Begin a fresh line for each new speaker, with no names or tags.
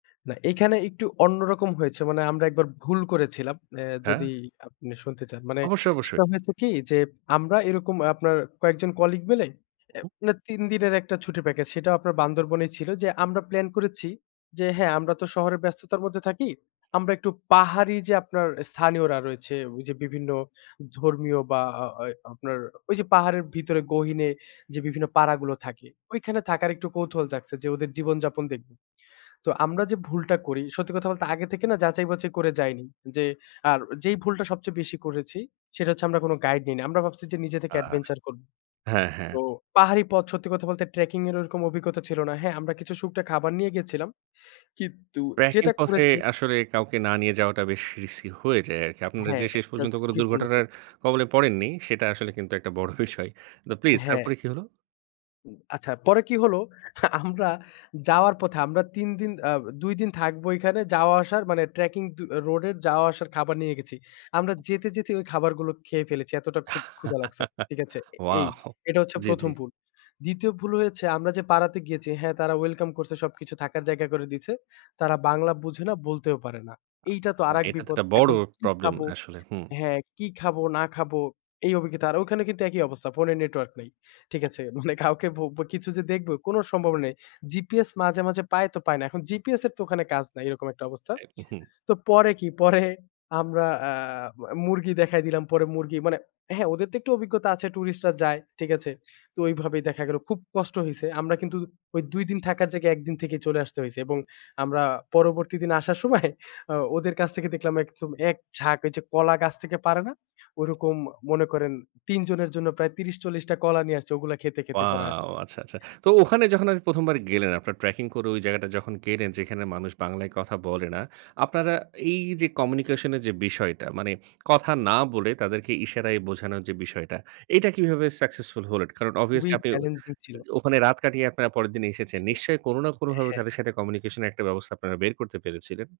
না, এখানে একটু অন্যরকম হয়েছে। মানে আমরা একবার ভুল করেছিলাম। এ্যা
হ্যা।
যদি আপনি শুনতে চান। মানে
অবশ্যই, অবশ্যই।
সেটা হয়েছে কি? যে, আমরা এরকম আপনার কয়েকজন কলিগ মিলে আ
হু।
মানে ৩ দিনের একটা ছুটি প্যাকেজ সেটাও আপনার বান্দরবনেই ছিল। যে আমরা প্লান করেছি যে হ্যা আমরা তো শহরে ব্যস্ততার মধ্যে থাকি। আমরা একটু পাহাড়ি যে আপনার স্থানীয়রা রয়েছে। ওই যে বিভিন্ন ধর্মীয় বা আ ওয় আপনার ওই যে পাহাড়ের ভিতরে গহিনে যে বিভিন্ন পাড়াগুলো থাকে। ঐখানে থাকার একটু কৌতূহল জাগছে যে ওদের জীবন যাপন দেখব। তো আমরা যে ভুলটা করি সত্যি কথা বলতে আগে থেকে না যাচাই বাচাই করে যাইনি। যে আর যেই ভুলটা সবচেয়ে বেশি করেছি সেটা হচ্ছে আমরা কোন গাইড নিই নি। আমরা ভাবছি যে নিজে থেকে
হ্যা, হ্যা,
এডভেঞ্চার করব।
হ্যা, হ্যা।
তো পাহাড়ি পথ সত্যি কথা বলতে ট্রেকিং এর ওরকম অভিজ্ঞতা ছিল না। হ্যা, আমরা কিছু শুকনা খাবার নিয়ে গিয়েছিলাম। কিন্তু
ট্র্যাকিং
যেটা
পথে
করেছি
আসলে কাউকে না নিয়ে যাওয়াটা বেশ রিস্কি হয়ে যায় আরকি। আপনারা
হ্যা,
যে শেষ
এটা
পর্যন্ত কোন
ঝুকিপূর্ন ছিল।
দুর্ঘটনার কবলে পড়েননি, সেটা আসলে কিন্তু একটা বড় বিষয়। তো প্লিজ
হ্যা।
তারপরে কি হলো?
উ আচ্ছা, পরে কি হলো? আমরা যাওয়ার পথে, আমরা ৩ দিন আ ২ দিন থাকবো এখানে যাওয়া আসার মানে ট্র্যাকিং দু রোডের যাওয়া আসার খাবার নিয়ে গেছি। আমরা যেতে, যেতে, ওই খাবারগুলো খেয়ে ফেলেছি। এতটা ক্ষু ক্ষুধা লাগছে। ঠিক আছে? এই
ওয়াও!
এটা হচ্ছে
জি, জি।
১ম ভুল। ২য় ভুল হয়েছে আমরা যে পাড়াতে গিয়েছি, হ্যা তারা ওয়েলকাম করছে সবকিছু থাকার জায়গা করে দিয়েছে। তারা বাংলা বুঝে না, বলতেও পারে না। এইটা তো
আ
আরেক
এটা তো
বিপদ।
একটা বড়
এখন কি
প্রবলেম
খাবো?
আসলে, হু।
হ্যা, কি খাবো না খাবো। এই অভিজ্ঞতা আর ওখানে কিন্তু একই অবস্থা। ফোনে নেটওয়ার্ক নাই। ঠিক
হু।
আছে? মানে কাউকে ভোব্ব কিছু যে দেখব কোন সম্ভাবনা নেই। জিপিএস মাঝে, মাঝে, পায় তো পায় না। এখন জিপিএস এর তো ওখানে কাজ নাই। এরকম একটা অবস্থা।
এ হু, হু।
তো পরে কি? পরে আমরা আ মুরগি দেখায় দিলাম, পরে মুরগি মানে হ্যা, ওদের তো একটু অভিজ্ঞতা আছে ট্যুরিস্টরা যায়, ঠিক আছে? তো ওইভাবেই দেখা গেল। খুব কষ্ট হইছে। আমরা কিন্তু ওই ২ দিন থাকার জায়গায় ১ দিন থেকেই চলে আসতে হইছে এবং আমরা পরবর্তী দিন আসার সময় আ ওদের কাছ থেকে দেখলাম একচম একঝাঁক ওই যে কলা গাছ থেকে পাড়ে না।
হ্যাঁ, হ্যাঁ।
ওরকম মনে করেন ৩ জনের জন্য প্রায় ৩০-৪০ টা কলা নিয়ে আসছে। ওগুলা খেতে, খেতে পরে আসছে।
ওয়াও! আচ্ছা, আচ্ছা। তো ওখানে যখন আপনি ১ম বার গেলেন আপনারা ট্র্যাকিং করে ওই জায়গাটা যখন গেলেন। যেখানে মানুষ বাংলায় কথা বলে না, আপনারা এই যে কমিউনিকেশন এর যে বিষয়টা। মানে কথা না বলে তাদেরকে ইশারায় বোঝানোর যে বিষয়টা, এইটা কিভাবে সাকসেসফুল হলেন। কারণ অভিয়াসলি
খুবই
আপনি
চ্যালেঞ্জিং ছিল।
ওখানে রাত কাটিয়ে আপনারা পরের দিন এসেছেন। নিশ্চয়ই কোন না
[unintelligible]
কোনভাবে
হ্যা।
তাদের সাথে কমিউনিকেশন এর একটা ব্যবস্থা আপনারা বের করতে পেরেছিলেন?